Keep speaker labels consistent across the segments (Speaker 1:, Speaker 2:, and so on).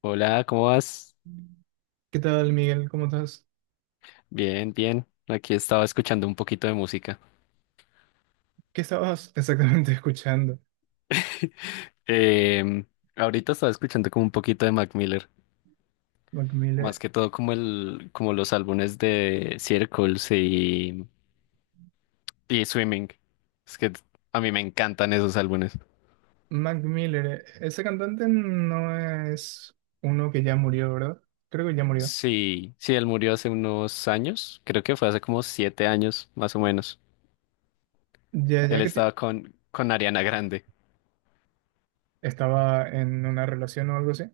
Speaker 1: Hola, ¿cómo vas?
Speaker 2: ¿Qué tal, Miguel? ¿Cómo estás?
Speaker 1: Bien, bien. Aquí estaba escuchando un poquito de música.
Speaker 2: ¿Qué estabas exactamente escuchando?
Speaker 1: Em, Ahorita estaba escuchando como un poquito de Mac Miller,
Speaker 2: Mac
Speaker 1: más
Speaker 2: Miller.
Speaker 1: que todo como los álbumes de Circles y Swimming. Es que a mí me encantan esos álbumes.
Speaker 2: Mac Miller, ese cantante no es uno que ya murió, ¿verdad? Creo que ya murió.
Speaker 1: Sí, sí, él murió hace unos años, creo que fue hace como 7 años, más o menos.
Speaker 2: Ya,
Speaker 1: Él
Speaker 2: ya,
Speaker 1: estaba con Ariana Grande.
Speaker 2: estaba en una relación o algo así.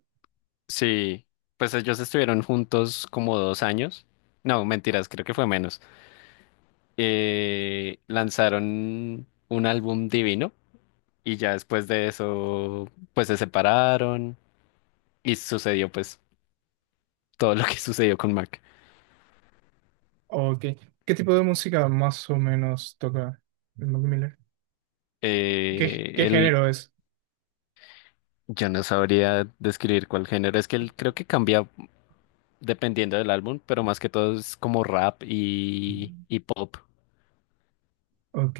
Speaker 1: Sí, pues ellos estuvieron juntos como 2 años. No, mentiras, creo que fue menos. Lanzaron un álbum divino y ya después de eso pues se separaron y sucedió pues todo lo que sucedió con Mac.
Speaker 2: ¿O qué tipo de música más o menos toca el Mac Miller? ¿Qué,
Speaker 1: Eh,
Speaker 2: qué
Speaker 1: él,
Speaker 2: género es?
Speaker 1: yo no sabría describir cuál género, es que él creo que cambia dependiendo del álbum, pero más que todo es como rap y pop.
Speaker 2: Ok,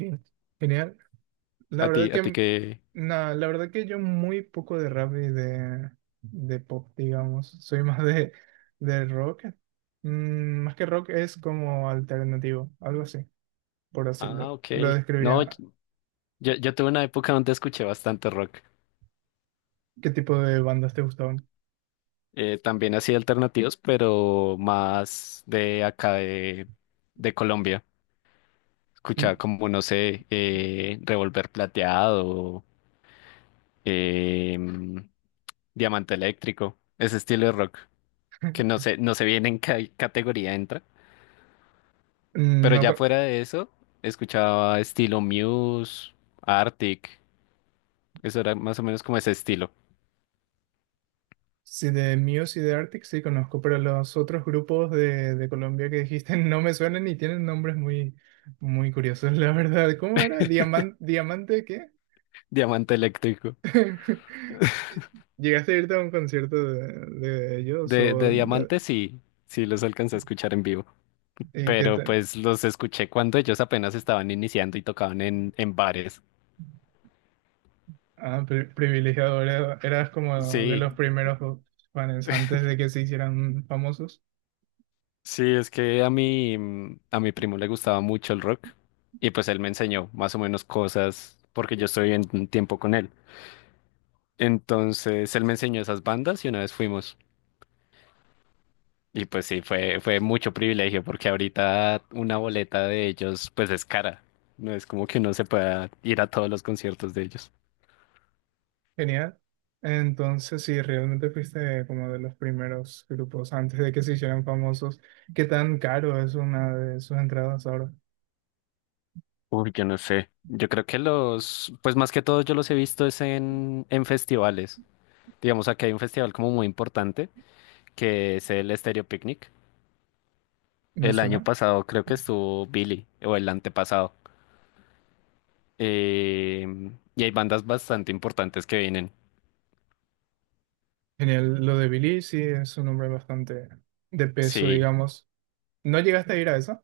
Speaker 2: genial. La
Speaker 1: A ti,
Speaker 2: verdad
Speaker 1: a
Speaker 2: que,
Speaker 1: ti que...
Speaker 2: no, la verdad que yo muy poco de rap y de pop, digamos. Soy más de rock. Más que rock es como alternativo, algo así, por decirlo.
Speaker 1: Ah, ok.
Speaker 2: Lo
Speaker 1: No,
Speaker 2: describiría.
Speaker 1: yo tuve una época donde escuché bastante rock.
Speaker 2: ¿Qué tipo de bandas te gustaban?
Speaker 1: También así alternativos, pero más de acá de Colombia. Escuchaba como, no sé, Revolver Plateado, eh, Diamante Eléctrico, ese estilo de rock, que no sé, no sé bien en qué categoría entra. Pero
Speaker 2: No,
Speaker 1: ya fuera de eso, escuchaba estilo Muse, Arctic, eso era más o menos como ese estilo.
Speaker 2: sí, de Muse y de Arctic sí conozco, pero los otros grupos de Colombia que dijiste no me suenan y tienen nombres muy, muy curiosos, la verdad. ¿Cómo era? ¿Diamante? ¿Diamante qué?
Speaker 1: Diamante Eléctrico.
Speaker 2: ¿Llegaste a irte a un concierto de ellos
Speaker 1: De, de Diamante sí, sí los alcancé a escuchar en vivo.
Speaker 2: y qué
Speaker 1: Pero
Speaker 2: te-
Speaker 1: pues los escuché cuando ellos apenas estaban iniciando y tocaban en bares.
Speaker 2: ah, privilegiado, eras como de los
Speaker 1: Sí,
Speaker 2: primeros fans antes de que se hicieran famosos?
Speaker 1: sí, es que a mi primo le gustaba mucho el rock y pues él me enseñó más o menos cosas porque yo estoy en tiempo con él. Entonces él me enseñó esas bandas y una vez fuimos. Y pues sí, fue mucho privilegio porque ahorita una boleta de ellos pues es cara. No es como que uno se pueda ir a todos los conciertos de ellos.
Speaker 2: Genial. Entonces, si realmente fuiste como de los primeros grupos antes de que se hicieran famosos, ¿qué tan caro es una de sus entradas ahora?
Speaker 1: Uy, yo no sé. Yo creo que los, pues más que todo yo los he visto es en festivales. Digamos, aquí hay un festival como muy importante que es el Stereo Picnic.
Speaker 2: ¿Me
Speaker 1: El año
Speaker 2: suena?
Speaker 1: pasado creo que estuvo Billy o el antepasado. Eh, y hay bandas bastante importantes que vienen.
Speaker 2: Genial. Lo de Billy sí es un nombre bastante de peso,
Speaker 1: Sí,
Speaker 2: digamos. ¿No llegaste a ir a esa?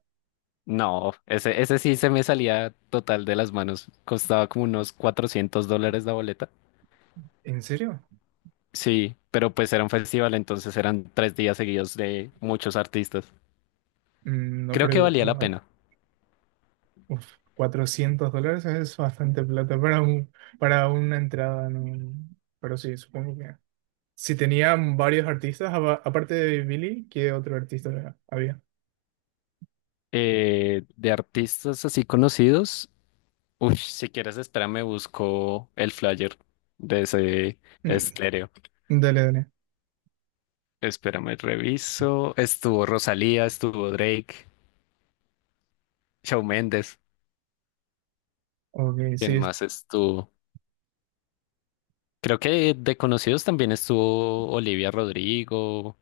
Speaker 1: no, ese sí se me salía total de las manos. Costaba como unos 400 dólares la boleta.
Speaker 2: ¿En serio?
Speaker 1: Sí, pero pues era un festival, entonces eran 3 días seguidos de muchos artistas.
Speaker 2: No,
Speaker 1: Creo
Speaker 2: pero
Speaker 1: que valía la
Speaker 2: igual.
Speaker 1: pena.
Speaker 2: Uf, $400 es bastante plata para para una entrada, ¿no? Pero sí, supongo que. Si tenían varios artistas, aparte de Billy, ¿qué otro artista había?
Speaker 1: De artistas así conocidos, uy, si quieres, espérame, busco el flyer de ese
Speaker 2: Mm,
Speaker 1: estéreo.
Speaker 2: Dale, dale.
Speaker 1: Espérame, reviso. Estuvo Rosalía, estuvo Drake, Shawn Mendes.
Speaker 2: Ok, sí.
Speaker 1: ¿Quién más estuvo? Creo que de conocidos también estuvo Olivia Rodrigo,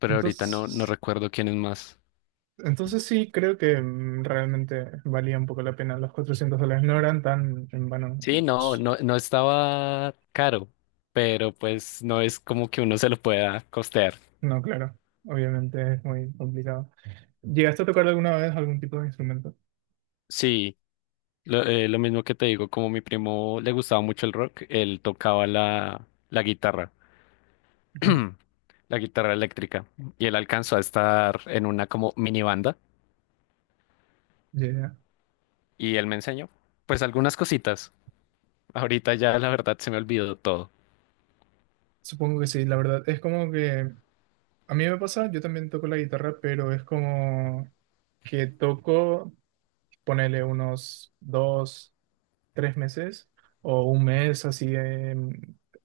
Speaker 1: pero ahorita no, no
Speaker 2: Entonces,
Speaker 1: recuerdo quiénes más.
Speaker 2: entonces sí, creo que realmente valía un poco la pena. Los $400 no eran tan en vano.
Speaker 1: Sí, no, no, no estaba caro, pero pues no es como que uno se lo pueda costear.
Speaker 2: No, claro. Obviamente es muy complicado. ¿Llegaste a tocar alguna vez algún tipo de instrumento?
Speaker 1: Sí, lo mismo que te digo, como mi primo le gustaba mucho el rock, él tocaba la guitarra,
Speaker 2: Ujú.
Speaker 1: la guitarra eléctrica, y él alcanzó a estar en una como mini banda,
Speaker 2: Ya, ya.
Speaker 1: y él me enseñó, pues algunas cositas. Ahorita ya la verdad se me olvidó todo.
Speaker 2: Supongo que sí, la verdad. Es como que a mí me pasa, yo también toco la guitarra, pero es como que toco, ponele unos dos, tres meses o un mes así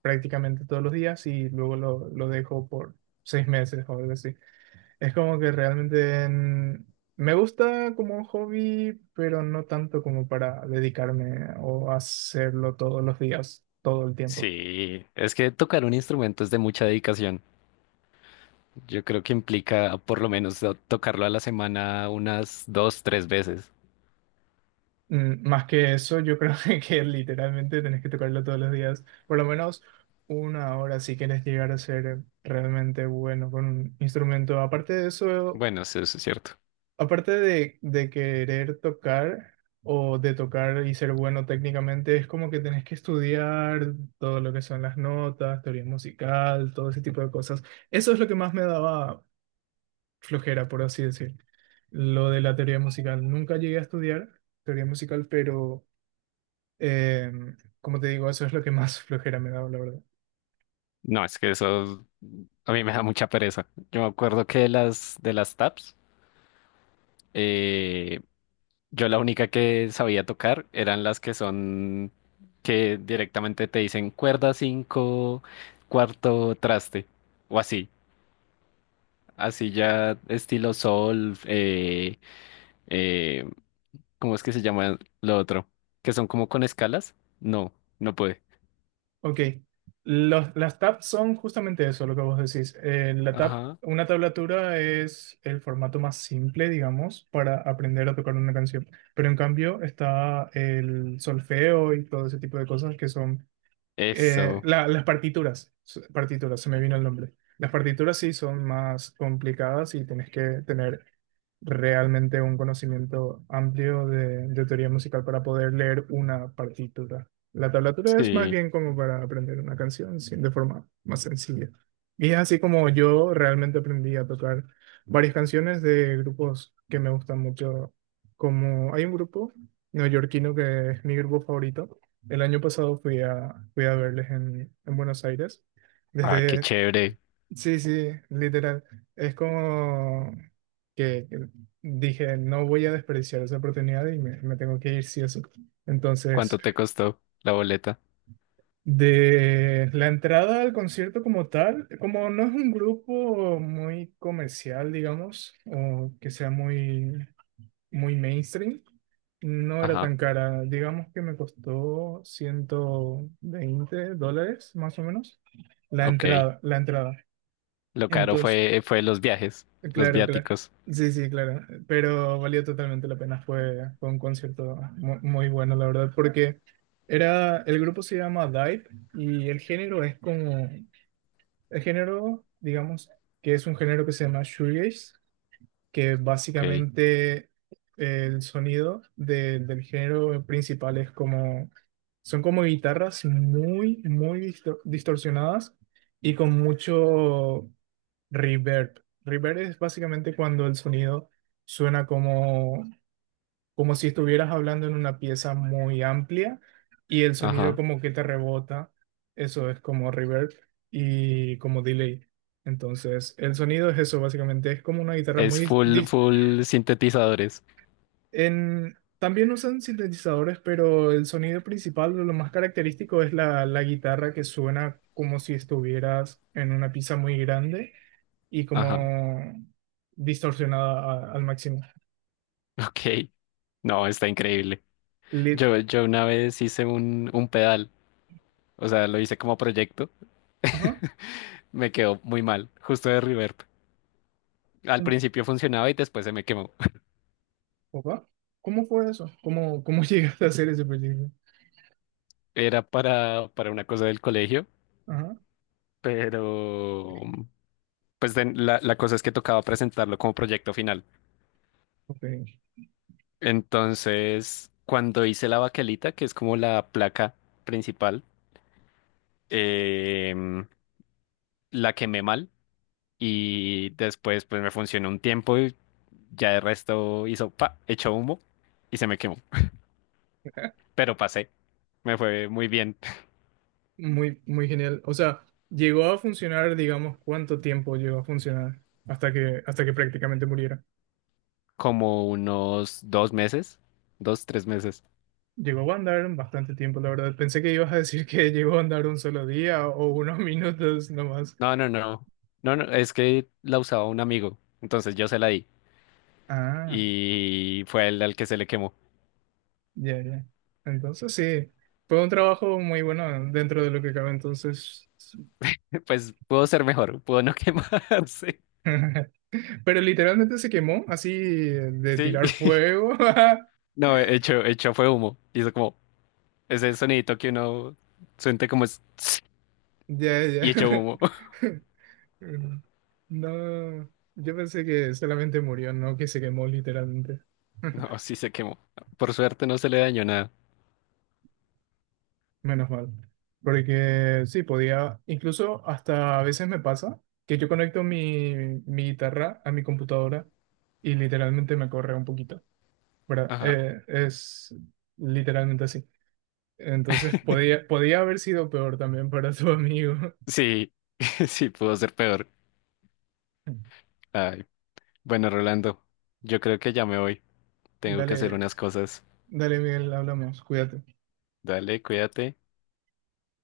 Speaker 2: prácticamente todos los días y luego lo dejo por 6 meses o algo así. Es como que realmente me gusta como hobby, pero no tanto como para dedicarme o hacerlo todos los días, todo el tiempo.
Speaker 1: Sí, es que tocar un instrumento es de mucha dedicación. Yo creo que implica por lo menos tocarlo a la semana unas 2, 3 veces.
Speaker 2: Más que eso, yo creo que, literalmente tenés que tocarlo todos los días, por lo menos una hora si quieres llegar a ser realmente bueno con un instrumento. Aparte de eso,
Speaker 1: Bueno, sí, eso es cierto.
Speaker 2: aparte de querer tocar o de tocar y ser bueno técnicamente, es como que tenés que estudiar todo lo que son las notas, teoría musical, todo ese tipo de cosas. Eso es lo que más me daba flojera, por así decir. Lo de la teoría musical. Nunca llegué a estudiar teoría musical, pero. Eh, como te digo, eso es lo que más flojera me da, la verdad.
Speaker 1: No, es que eso a mí me da mucha pereza. Yo me acuerdo que de las tabs, eh, yo la única que sabía tocar eran las que son que directamente te dicen cuerda 5 cuarto traste o así. Así ya estilo sol, eh, ¿cómo es que se llama lo otro? Que son como con escalas. No, no puede.
Speaker 2: Ok, las tabs son justamente eso, lo que vos decís. La tab,
Speaker 1: Ajá.
Speaker 2: una tablatura es el formato más simple, digamos, para aprender a tocar una canción. Pero en cambio está el solfeo y todo ese tipo de cosas que son
Speaker 1: Eso.
Speaker 2: las partituras, partituras, se me vino el nombre. Las partituras sí son más complicadas y tienes que tener realmente un conocimiento amplio de teoría musical para poder leer una partitura. La tablatura es más
Speaker 1: Sí.
Speaker 2: bien como para aprender una canción sí, de forma más sencilla. Y es así como yo realmente aprendí a tocar varias canciones de grupos que me gustan mucho, como hay un grupo neoyorquino que es mi grupo favorito. El año pasado fui a verles en Buenos Aires.
Speaker 1: Ah, qué
Speaker 2: Desde,
Speaker 1: chévere.
Speaker 2: sí, sí, literal. Es como que dije, no voy a desperdiciar esa oportunidad y me tengo que ir sí o sí. Entonces,
Speaker 1: ¿Cuánto te costó la boleta?
Speaker 2: de la entrada al concierto como tal, como no es un grupo muy comercial, digamos, o que sea muy muy mainstream. No era
Speaker 1: Ajá,
Speaker 2: tan cara. Digamos que me costó $120, más o menos, la
Speaker 1: ok.
Speaker 2: entrada, la entrada.
Speaker 1: Lo caro
Speaker 2: Entonces,
Speaker 1: fue los viajes, los
Speaker 2: claro, claro.
Speaker 1: viáticos.
Speaker 2: Sí, sí, claro. Pero valió totalmente la pena. Fue un concierto muy, bueno, la verdad, porque el grupo se llama Dive y el género es como, el género, digamos, que es un género que se llama shoegaze que
Speaker 1: Ok,
Speaker 2: básicamente el sonido del género principal es como, son como guitarras muy, muy distorsionadas y con mucho reverb. Reverb es básicamente cuando el sonido suena como si estuvieras hablando en una pieza muy amplia y el sonido
Speaker 1: ajá.
Speaker 2: como que te rebota. Eso es como reverb y como delay. Entonces, el sonido es eso, básicamente. Es como una guitarra muy
Speaker 1: Es full, full sintetizadores.
Speaker 2: también usan sintetizadores, pero el sonido principal, lo más característico, es la guitarra que suena como si estuvieras en una pizza muy grande y
Speaker 1: Ajá,
Speaker 2: como distorsionada al máximo.
Speaker 1: ok. No, está increíble.
Speaker 2: Lit-
Speaker 1: Yo una vez hice un pedal, o sea, lo hice como proyecto.
Speaker 2: Ajá.
Speaker 1: Me quedó muy mal, justo de reverb. Al
Speaker 2: Mm,
Speaker 1: principio funcionaba y después se me quemó.
Speaker 2: opa. ¿Cómo fue eso? ¿Cómo llegaste a hacer ese proyecto?
Speaker 1: Era para una cosa del colegio,
Speaker 2: Ajá.
Speaker 1: pero pues la cosa es que tocaba presentarlo como proyecto final.
Speaker 2: Ok.
Speaker 1: Entonces, cuando hice la baquelita, que es como la placa principal, em, la quemé mal y después pues me funcionó un tiempo y ya el resto hizo pa, echó humo y se me quemó. Pero pasé, me fue muy bien,
Speaker 2: Muy, muy genial. O sea, llegó a funcionar, digamos, ¿cuánto tiempo llegó a funcionar hasta que prácticamente muriera?
Speaker 1: como unos 2 meses, 2, 3 meses.
Speaker 2: Llegó a andar bastante tiempo, la verdad. Pensé que ibas a decir que llegó a andar un solo día o unos minutos nomás.
Speaker 1: No, no, no, no, no, es que la usaba un amigo, entonces yo se la di.
Speaker 2: Ah,
Speaker 1: Y fue él al que se le quemó.
Speaker 2: ya, ya. Entonces sí, fue un trabajo muy bueno dentro de lo que cabe entonces.
Speaker 1: Pues pudo ser mejor, pudo no quemarse.
Speaker 2: Pero literalmente se quemó así de
Speaker 1: Sí.
Speaker 2: tirar fuego.
Speaker 1: No, hecho fue humo. Hizo como ese sonidito que uno siente como es
Speaker 2: Ya, ya.
Speaker 1: y hecho humo.
Speaker 2: No, yo pensé que solamente murió, no que se quemó literalmente.
Speaker 1: No, sí se quemó. Por suerte no se le dañó nada.
Speaker 2: Menos mal. Porque sí, podía, incluso hasta a veces me pasa que yo conecto mi guitarra a mi computadora y literalmente me corre un poquito, ¿verdad?
Speaker 1: Ajá.
Speaker 2: Es literalmente así. Entonces podía haber sido peor también para tu amigo.
Speaker 1: Sí, sí pudo ser peor. Ay. Bueno, Rolando, yo creo que ya me voy. Tengo que hacer
Speaker 2: Dale,
Speaker 1: unas cosas.
Speaker 2: dale, Miguel, hablamos, cuídate.
Speaker 1: Dale, cuídate.